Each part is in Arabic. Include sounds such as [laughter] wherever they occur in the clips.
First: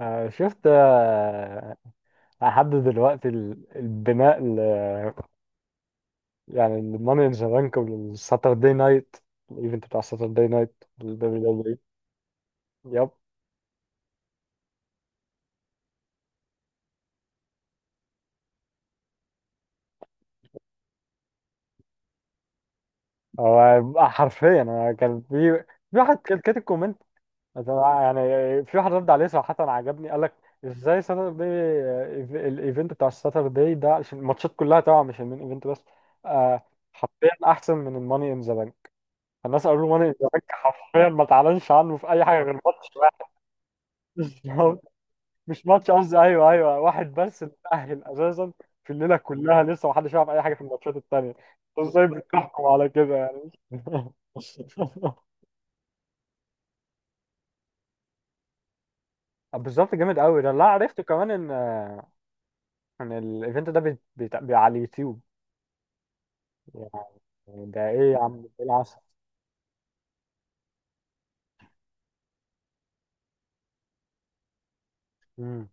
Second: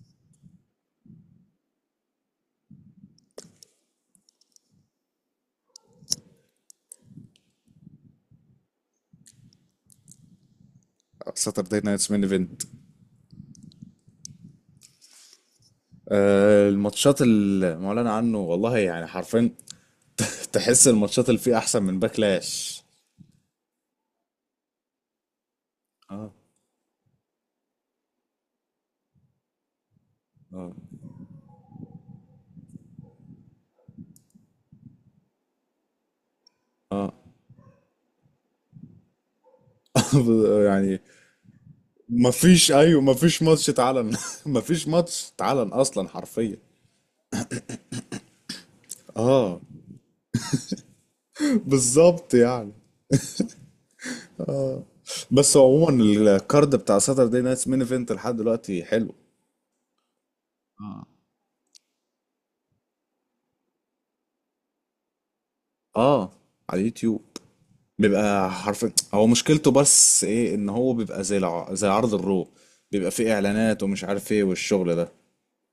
شفت لحد دلوقتي البناء ل يعني الماني ان ذا بانك والساتردي نايت الايفنت بتاع ساتردي نايت الدبليو دبليو ساتردي نايتس مين ايفنت. يب. الماتشات المعلن عنه والله يعني حرفيا. [laughs] تحس الماتشات اللي فيه احسن من باكلاش. هو حرفيا انا كان في في واحد كان كاتب كومنت مثلا يعني. في واحد رد عليه صراحة عجبني، قال لك ازاي ساتردي الايفنت بتاع الساتردي ده، عشان الماتشات كلها طبعا مش المين ايفنت بس. آه، اه. حرفيا احسن من الماني ان ذا بانك. الناس قالوا له ماني إزاك [laughs] يعني حرفيا ما تعلنش عنه في اي حاجه غير مفيش، ماتش ايوه، واحد. مفيش ماتش [laughs] اتعلن. [laughs] مش مفيش ماتش مش اتعلن ماتش، اصلا قصدي ايوه حرفيا. ايوه، واحد بس اللي تأهل اساسا في الليله اه، كلها، لسه ما حدش يعرف اي حاجه في الماتشات التانيه، انت ازاي بالظبط بتحكم يعني. على كده يعني. بس عموما الكارد بتاع ساتردي نايتس مين ايفنت لحد دلوقتي حلو. [laughs] بالظبط جامد قوي ده. لا، عرفته كمان ان ان الايفنت ده على اليوتيوب. اه، على اليوتيوب. يعني ده ايه يا عم، بيبقى ايه حرفيا العسل. هو مشكلته بس ايه، ان هو بيبقى زي عرض الرو. بيبقى فيه اعلانات ومش عارف ايه والشغل ده. امم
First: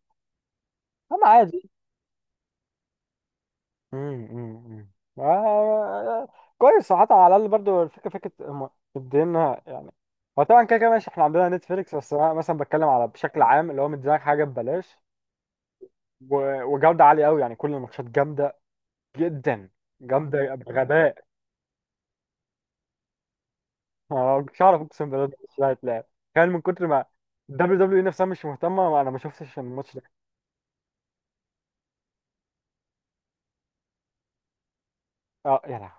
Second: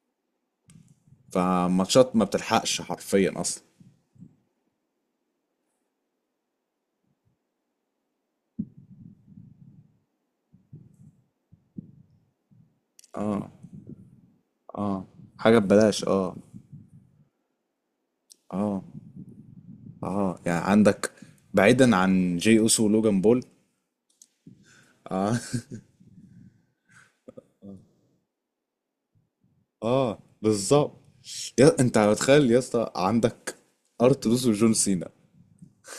انا عادي. فماتشات ما بتلحقش حرفيا اصلا. امم امم آه، كويس صراحة. على الأقل برضو الفكرة فكرة، هم مدينا يعني. هو طبعا كده كده ماشي، احنا عندنا نتفليكس، بس أنا مثلا بتكلم على بشكل اه. عام، اللي هو مديلك حاجة ببلاش اه، حاجة ببلاش. اه. وجودة عالية أوي. يعني كل الماتشات جامدة اه. جدا، اه، جامدة يعني عندك، بغباء. بعيدا عن جي اوسو ولوجان بول. أنا مش هعرف، أقسم بالله اه. ده مش هيتلعب. تخيل من كتر ما الدبليو دبليو إي نفسها مش مهتمة، ما أنا ما شفتش [laughs] الماتش ده. اه، بالظبط. يا انت متخيل يا اسطى؟ عندك ارت دوس وجون سينا. أه يا لهوي،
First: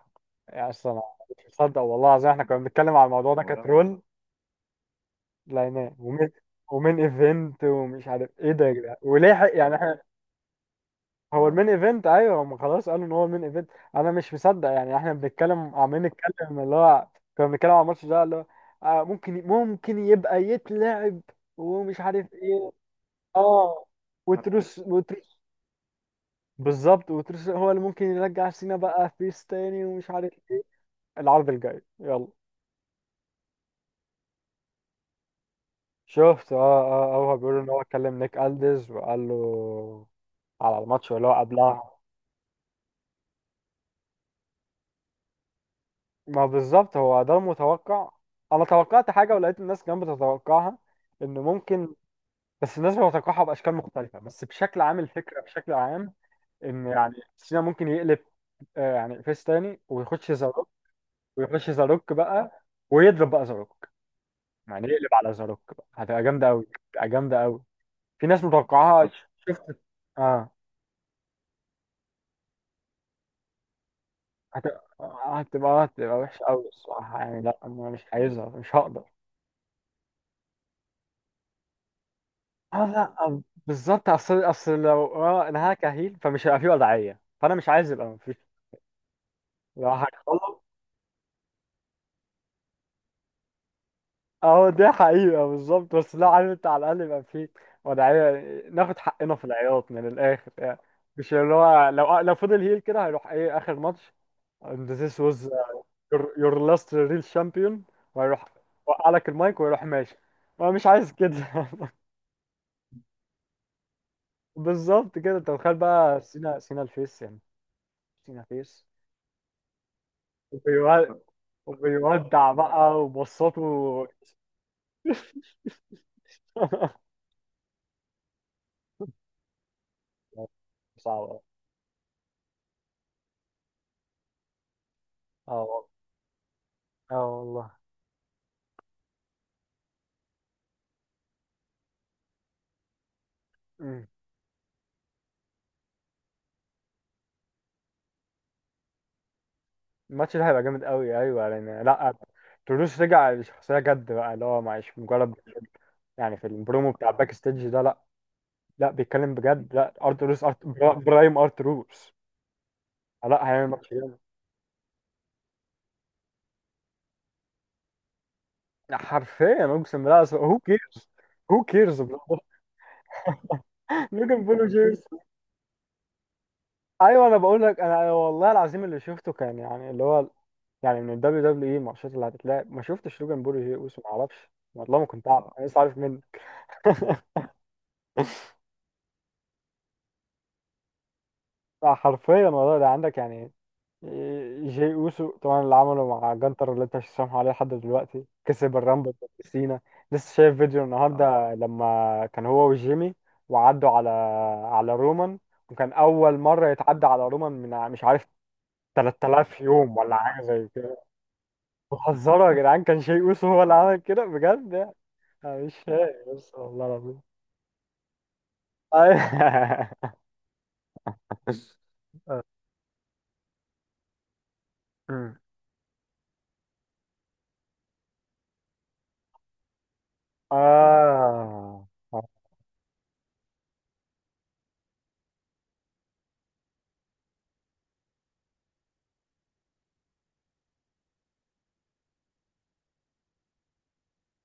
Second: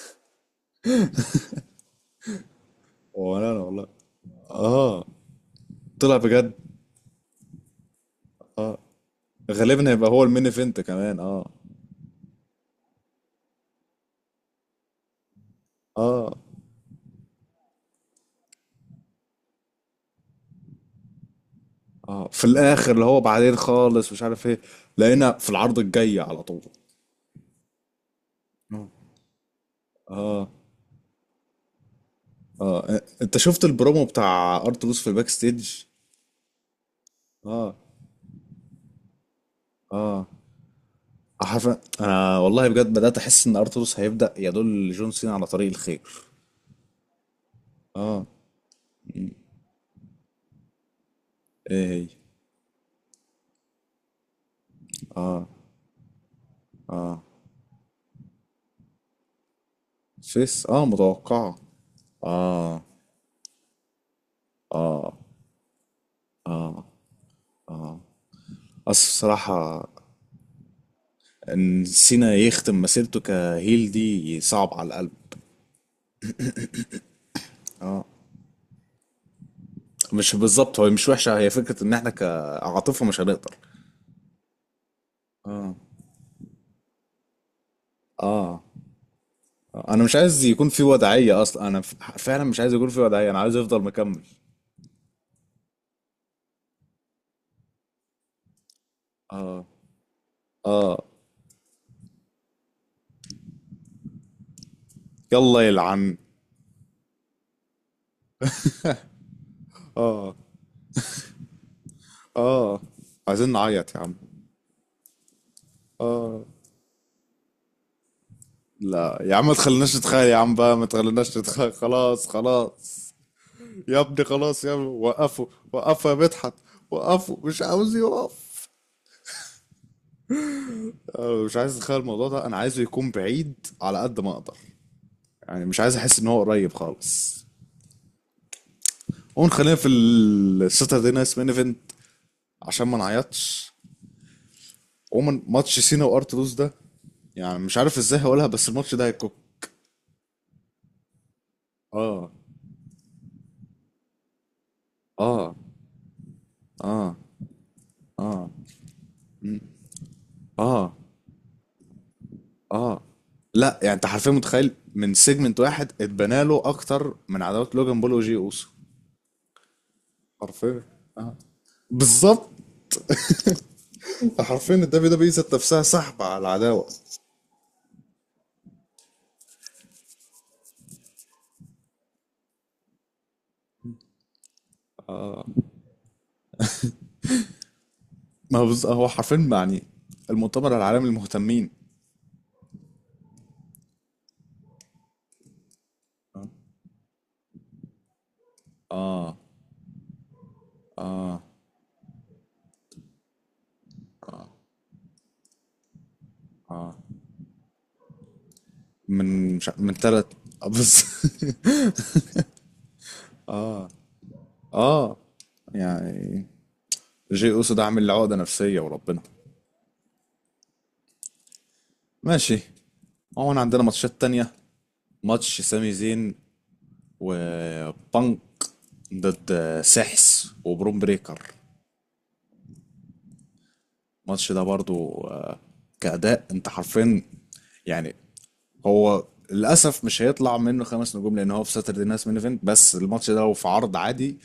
يعني أصلا أنا مش مصدق والله العظيم. احنا كنا بنتكلم على الموضوع ده وانا والله. كترول، اه، لعناه. طلع ومين، بجد. ومين ايفنت ومش عارف ايه ده يا آه. جدعان، ولحق يعني غالبا احنا. هيبقى هو المين ايفنت كمان. هو اه. المين ايفنت، ايوه هم خلاص قالوا ان هو المين ايفنت. انا مش مصدق، يعني احنا بنتكلم عمالين اه. نتكلم اللي هو كنا بنتكلم على الماتش ده اللي هو آه، ممكن ممكن يبقى يتلعب ومش اه، عارف في ايه. الاخر اللي هو بعدين اه، خالص مش عارف ايه. وتروس لقينا وتروس. في العرض الجاي على طول. بالظبط، وتروس هو اللي ممكن يرجع سينا اه. بقى فيس تاني ومش عارف اه. ايه. العرض الجاي، يلا. اه، انت شفت البرومو بتاع ارتروس في الباك ستيج؟ شفت، اه اه. هو بيقول ان اه. هو كلم نيك الدز وقال له اه، على الماتش اللي هو عارف. قبلها. انا والله بجد بدات احس ان ارتروس هيبدا يدل جون سينا على طريق الخير. ما بالظبط هو ده المتوقع. اه. انا توقعت حاجه ولقيت الناس كمان بتتوقعها، ان ايه ممكن. هي؟ بس الناس بتتوقعها باشكال مختلفه، بس بشكل عام الفكره بشكل عام ان يعني سينا ممكن يقلب يعني فيس تاني ويخش فيس. زاروك. اه، متوقعه. ويخش زاروك بقى، ويضرب بقى زاروك، يعني يقلب على زاروك بقى، هتبقى جامده قوي، هتبقى جامده قوي. في ناس اصل متوقعاها. شفت، بصراحه، اه. ان سينا يختم مسيرته كهيل دي صعب هتبقى على القلب. هتبقى وحشه قوي الصراحه، يعني لا انا مش عايزها، مش هقدر. مش بالظبط، هو مش وحشه، هي فكره ان احنا اه لا، كعاطفه مش هنقدر. بالظبط. اصل لو اه انها كهيل، فمش هيبقى فيه وضعيه، فانا مش عايز يبقى مفيش، اه. لو انا مش عايز هتخلص. يكون في وضعيه اصلا، انا فعلا مش عايز يكون في وضعيه، انا عايز افضل مكمل. اه دي حقيقه بالظبط، بس لو عارف انت على الاقل يبقى فيه وضعيه، ناخد حقنا في اه. العياط من الاخر يعني. اه. مش اللي هو لو لو فضل هيل كده، هيروح ايه اخر ماتش. and this was يلا يلعن. your, your last real champion. وهيروح، وقع لك المايك ويروح ماشي. انا مش عايز كده. [laughs] اه، عايزين نعيط يا عم. بالظبط كده، انت متخيل بقى سينا، سينا الفيس يعني، سينا فيس، لا يا عم، ما تخليناش نتخيل يا عم بقى، ما وبيو- تخليناش نتخيل، خلاص وبيودع بقى خلاص. وبصاته. يا ابني خلاص يا ابني، وقفوا. وقفوا يا مدحت. [laughs] وقفوا، مش عاوز يقف. صعبة. أنا مش عايز اتخيل الموضوع ده، انا عايزه يكون بعيد على قد ما اقدر. اه يعني مش والله، عايز احس ان هو قريب اه خالص. والله. قوم خلينا في الساتردي نايت مين ايفنت عشان ما نعيطش. مم. عموما ماتش سينا وارتلوس ده، يعني مش عارف ازاي هقولها بس الماتش ده هيكون. الماتش ده هيبقى جامد قوي ايوه، لان لا اه. تولوز رجع لشخصية جد بقى، اللي هو مش مجرد اه. يعني. في البرومو بتاع اه. الباك ستيج ده، لا، اه. لا بيتكلم بجد. لا ارتروس، اه. برايم ارتروس. اه. لا هيعمل لا ماتش يعني انت جامد. حرفيا متخيل من سيجمنت واحد اتبنى له اكتر من عداوات لوجان بول وجي اوسو. حرفيا اقسم بالله هو حرفيا. كيرز، اه، هو كيرز. بالظبط. [laughs] انت لوجان بول حرفيا وجيرز. الدبليو [laughs] دبليو ذات نفسها سحب على العداوه. ايوه انا بقول لك، انا أنا والله العظيم اللي شفته كان يعني اللي هو يعني من ال WWE الماتشات اللي هتتلعب ما شفتش لوجان بول وجي اوسو، ما اعرفش والله ما كنت اعرف، انا لسه عارف منه. [laughs] ما هو هو حرفيا يعني المؤتمر العالمي للمهتمين. حرفيا والله ده عندك يعني. جي اوسو طبعا اللي عمله مع جانتر اللي انت مش سامحه عليه لحد دلوقتي، كسب الرامبل اه. ضد سينا. لسه شايف فيديو اه اه. النهارده لما كان هو وجيمي وعدوا على على رومان، وكان اول مره اه، يتعدى على رومان من مش عارف من 3000 مش ع- من يوم ولا ثلاث حاجه زي كده. بس. [laughs] بتهزروا يا جدعان، كان شيء اوسو هو اللي عمل كده بجد. اه، أنا مش فاهم، يعني بس والله العظيم. جي اوسو ده عامل لي عقدة نفسية وربنا. أيوة. ماشي. عموما عندنا ماتشات تانية. أمم. ماتش سامي زين وبانك ضد [laughs] سحس وبروم بريكر. آه، الماتش ده برضو كأداء، انت حرفيا، يعني هو للأسف مش هيطلع منه خمس نجوم لأن هو في ساتردي نايت مين ايفنت، بس الماتش ده لو في عرض عادي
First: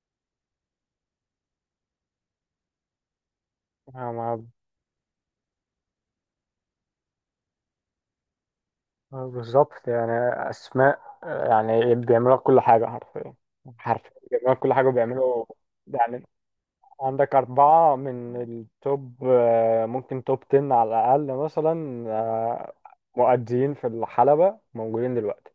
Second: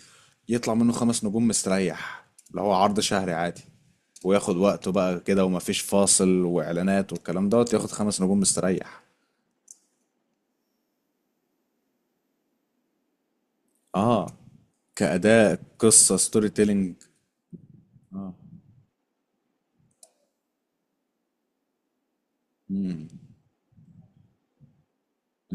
يطلع منه خمس نجوم مستريح، اللي هو عرض شهري عادي. آه، ما- وياخد وقته بقى كده، ومفيش فاصل وإعلانات والكلام دوت، ياخد خمس نجوم مستريح. بالظبط يعني. أسماء، يعني بيعملوا لك كل حاجة حرفيا، حرفيا اه، بيعملوا لك كل حاجة وبيعملوا كأداء قصة يعني. ستوري تيلينج. عندك أربعة من التوب، ممكن توب 10 على الأقل مثلا، مؤديين في الحلبة موجودين دلوقتي.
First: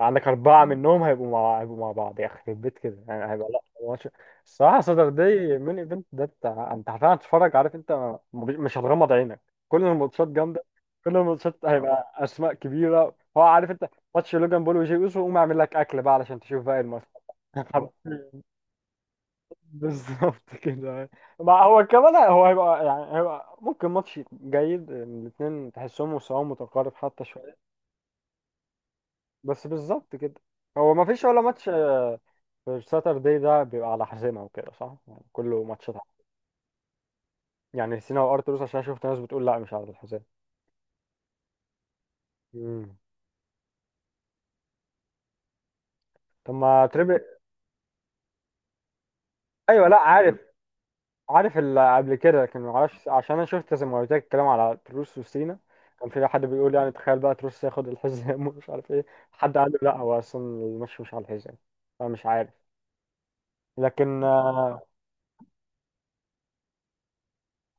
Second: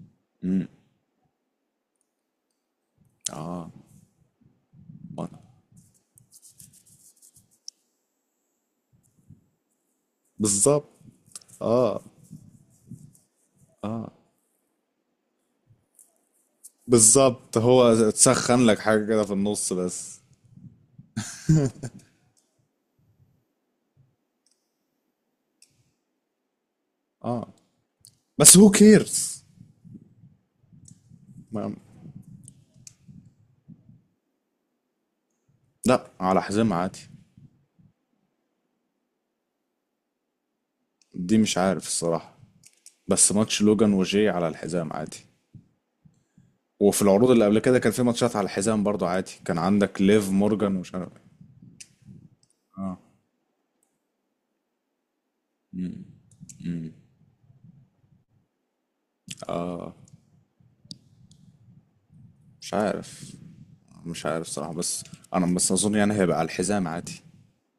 عندك أربعة منهم هيبقوا مع بعض، يخرب بيت كده يعني. هيبقى لا اه. ماتش، الصراحة، صدر آه. دي مين ايفنت ده. انت انت حرفيا هتتفرج، عارف انت مش هتغمض عينك. كل الماتشات جامدة، بالظبط. كل الماتشات هيبقى أسماء كبيرة. هو عارف انت. ماتش لوجان بول وجي أوسو، قوم اعمل لك أكل بقى علشان تشوف بقى الماتش. بالظبط، هو [laughs] تسخن لك حاجة كده في النص بس. بالظبط كده. ما هو كمان هو هيبقى يعني، هيبقى ممكن ماتش جيد، الاثنين تحسهم مستواهم متقارب حتى اه، شوية. بس هو كيرز. بس بالظبط كده، هو ما فيش ولا ماتش. ما... الساتردي ده بيبقى على حزامة وكده، صح؟ يعني كله ماتشات. لا، على حزام عادي. يعني سينا وارتروس عشان شفت ناس بتقول لا مش على الحزام. دي مش عارف الصراحة. مم. بس ماتش لوجان وجاي على الحزام عادي. طب ما وفي تريبل. العروض اللي قبل كده كان في ماتشات على الحزام برضو عادي، كان ايوه لا عندك ليف عارف، مورجان ومش عارف. عارف اللي قبل كده، لكن ما اه، اعرفش عشان انا شفت زي ما قلت لك الكلام على تروس وسينا. كان في حد بيقول يعني تخيل بقى تروس ياخد الحزام [laughs] ومش عارف ايه، حد قال له لا هو اصلا الماتش مش على الحزام، فمش عارف. مش عارف. لكن مش عارف صراحة، بس انا بس اظن يعني هيبقى على الحزام عادي.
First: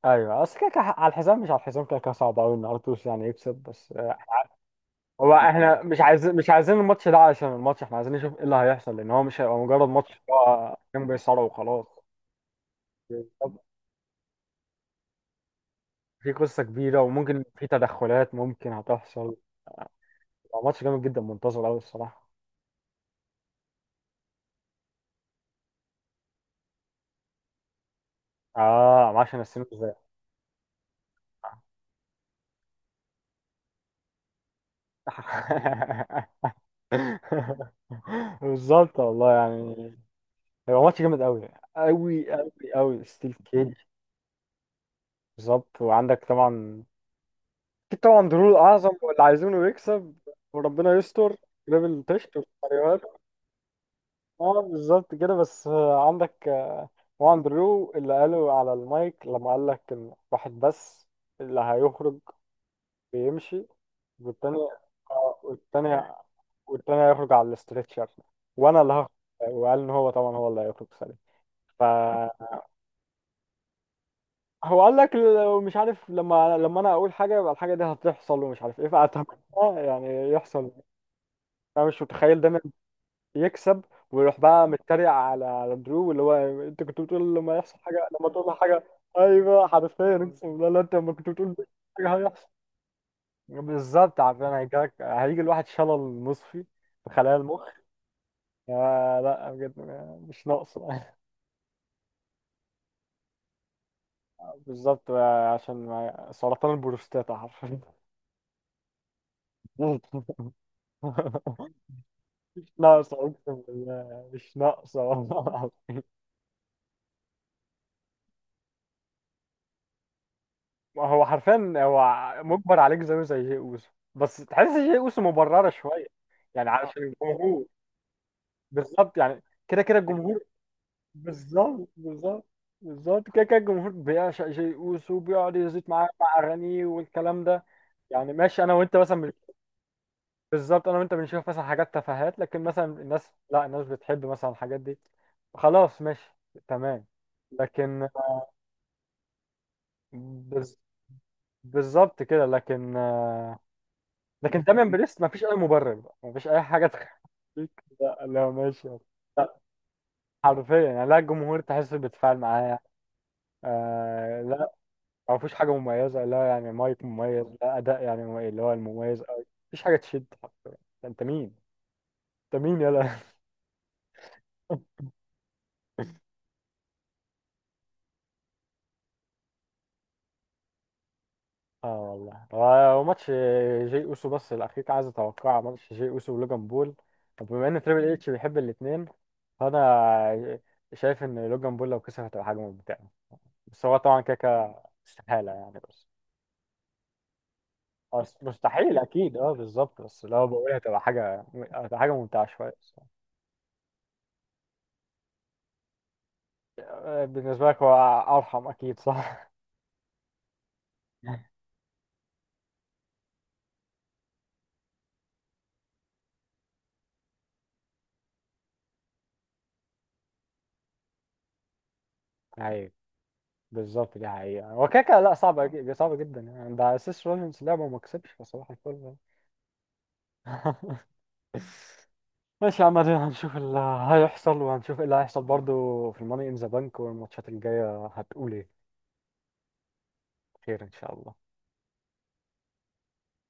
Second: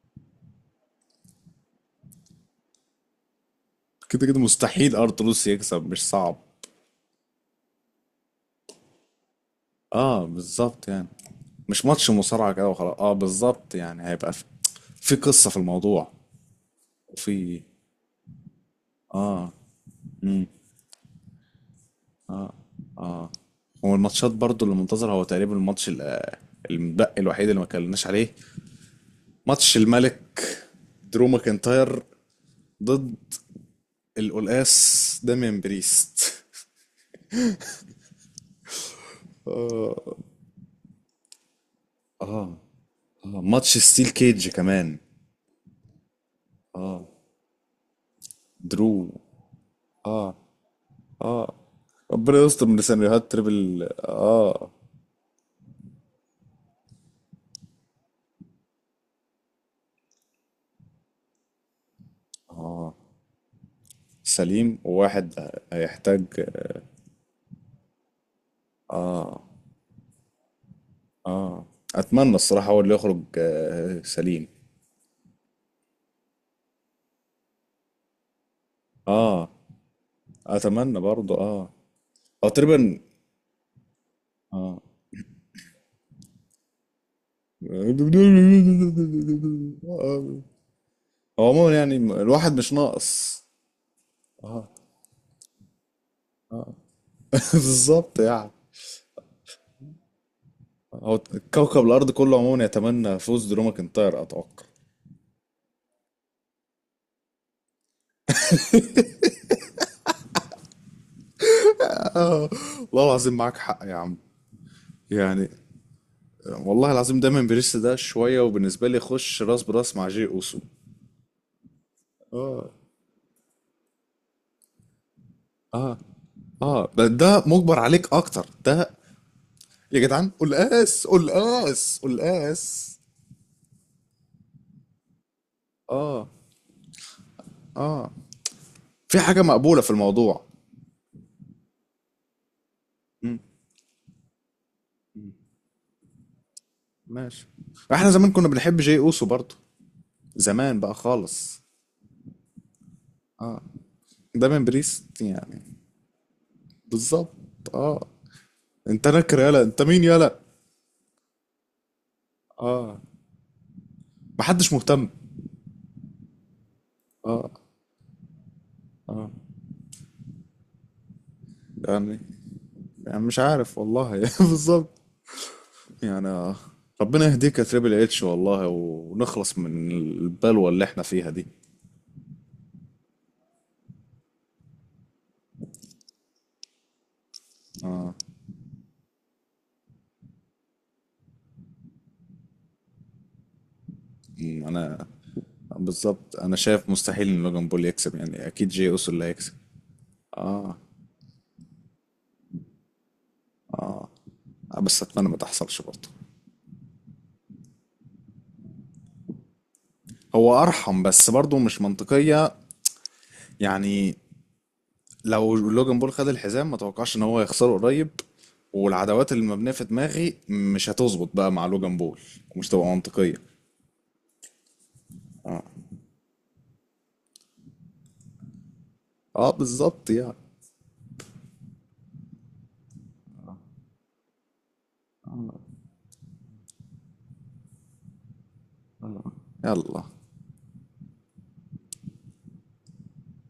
ايوه. اصل كده كده على الحزام مش على الحزام، كده كده صعب قوي ان ارتروس يعني يكسب. بس كده كده مستحيل هو ارتلوس احنا يكسب، مش صعب. مش عايزين الماتش ده عشان الماتش، احنا عايزين نشوف ايه اللي هيحصل، لان هو مش هيبقى مجرد ماتش، اه، هو بالظبط كان يعني. بيصارع مش وخلاص. ماتش مصارعة كده وخلاص. اه، طب بالظبط يعني هيبقى في، في قصة في الموضوع، في قصة كبيرة، وممكن وفي. في تدخلات ممكن هتحصل. هو ماتش جامد جدا، منتظر قوي الصراحة. هو الماتشات برضو اللي منتظر، هو تقريبا الماتش المتبقي الوحيد اللي ما اتكلمناش عليه. اه عشان السنين ماتش ازاي. الملك درو ماكنتاير ضد القلقاس داميان [laughs] بريست. بالظبط والله يعني، هيبقى ماتش جامد قوي، قوي. ستيل كيج. ماتش ستيل كيج كمان. بالظبط وعندك طبعا، اكيد طبعا درو الاعظم درو. واللي عايزينه يكسب، وربنا يستر. ليفل تشت. ربنا يستر من سيناريوهات تريبل. اه اه، بالظبط كده. بس عندك واندرو اللي قاله على المايك لما قال لك ان واحد بس اللي هيخرج بيمشي، والتاني سليم وواحد والتاني، هيحتاج. والتاني هيخرج على الاسترتشر، وانا اللي هخرج. وقال ان هو طبعا هو اللي هيخرج سليم. اه، اتمنى فهو الصراحة هو اللي يخرج سليم. قال لك لو مش عارف، لما انا اقول حاجه يبقى الحاجه دي هتحصل ومش عارف ايه، فاتمنى اه، يعني يحصل. اتمنى برضو. اه، انا مش متخيل او ده تقريبا. يكسب، ويروح بقى متريق على على درو، اللي هو انت كنت بتقول لما يحصل حاجه، لما تقول له حاجه. ايوه حرفيا اه، اقسم بالله، لا انت لما كنت هو بتقول عموما يعني حاجه هيحصل. الواحد مش ناقص. بالظبط، عارفين هيجيلك، هيجي الواحد شلل نصفي في خلايا [laughs] المخ. بالظبط يعني، آه لا بجد، مش ناقصه. [laughs] هو كوكب الأرض كله عموما يتمنى فوز درو ماكنتاير، أتوقع. بالظبط، عشان سرطان البروستاتا حرفيا. [laughs] مش والله ناقصه العظيم معاك اقسم حق يا عم، بالله، مش ناقصه. يعني [laughs] والله العظيم دايما بريس ده شوية، وبالنسبة لي يخش راس براس مع جي أوسو. ما هو حرفيا هو اه. مجبر عليك زيه زي جي اوسو، بس تحس جي اوسو مبررة اه. شوية يعني، اه اه، علشان ده الجمهور. مجبر عليك أكتر ده. بالظبط يعني، كده كده يا جدعان، الجمهور. قول اس، قول بالظبط، اس، قول بالظبط، اس. بالظبط كده كده الجمهور بيعشق جي اوسو وبيقعد يزيد معاه اه. مع اغانيه والكلام ده. اه، يعني ماشي، انا وانت في مثلا حاجة مقبولة في الموضوع. بالظبط، انا وانت بنشوف مثلا حاجات تفاهات، لكن مثلا الناس لا الناس بتحب مثلا الحاجات دي. خلاص ماشي، تمام. ماشي. لكن احنا زمان كنا بنحب جي اوسو برضه، بز- زمان بقى خالص. بالظبط كده. لكن آه. دايما لكن داميان بريست بريست مفيش اي يعني. مبرر بقى، مفيش اي حاجه تخليك بالظبط. اه، لا لا ماشي. انت نكر لا يالا، انت مين يالا. حرفيا يعني لا، الجمهور تحس بيتفاعل معاه. اه، آه لا، محدش مهتم. مفيش حاجه مميزه، لا يعني مايك مميز اه، لا اداء يعني مميز اللي هو المميز أوي، مفيش حاجه تشد حرفيا. انت مين، يعني. انت مين يلا. يعني [laughs] مش عارف والله. [laughs] بالظبط يعني. ربنا يهديك يا تريبل اتش والله ونخلص من البلوة اللي احنا فيها دي. اه والله. هو ماتش جي اوسو بس الاخير كان عايز اتوقع ماتش جي اوسو ولوجان بول. طب بما ان تريبل اتش بيحب الاثنين، فانا شايف ان لوجان بول لو كسب هتبقى حاجه ممتعه. بس هو طبعا كده مم. كده انا استحالة يعني. بس بالظبط، انا شايف مستحيل ان لوجان بول يكسب، يعني اكيد جي مستحيل اوسو اللي أكيد، أه هيكسب. بالظبط. بس لو اه. بقولها تبقى حاجة، هتبقى حاجة ممتعة شوية الصراحة. بس اتمنى ما تحصلش برضه. بالنسبة لك هو أرحم أكيد، صح؟ هو ارحم بس برضه [laughs] مش منطقية. يعني لو لوجان بول خد الحزام ما توقعش ان هو يخسره قريب. والعداوات اللي مبنيه في دماغي مش هتظبط بقى مع لوجان بول. ومش تبقى أيوه منطقيه. بالظبط، دي حقيقة. هو كده كده لا صعبة صعبة جدا يعني، ده أساس روجنز لعبة وما كسبش فصباح الفل يعني. اه، بالظبط يعني. [laughs] ماشي يا عم، ادينا هنشوف اللي هيحصل، وهنشوف ايه اللي هيحصل برضو في الماني ان ذا بانك والماتشات الجاية هتقول ايه. يلا. خير ان شاء الله.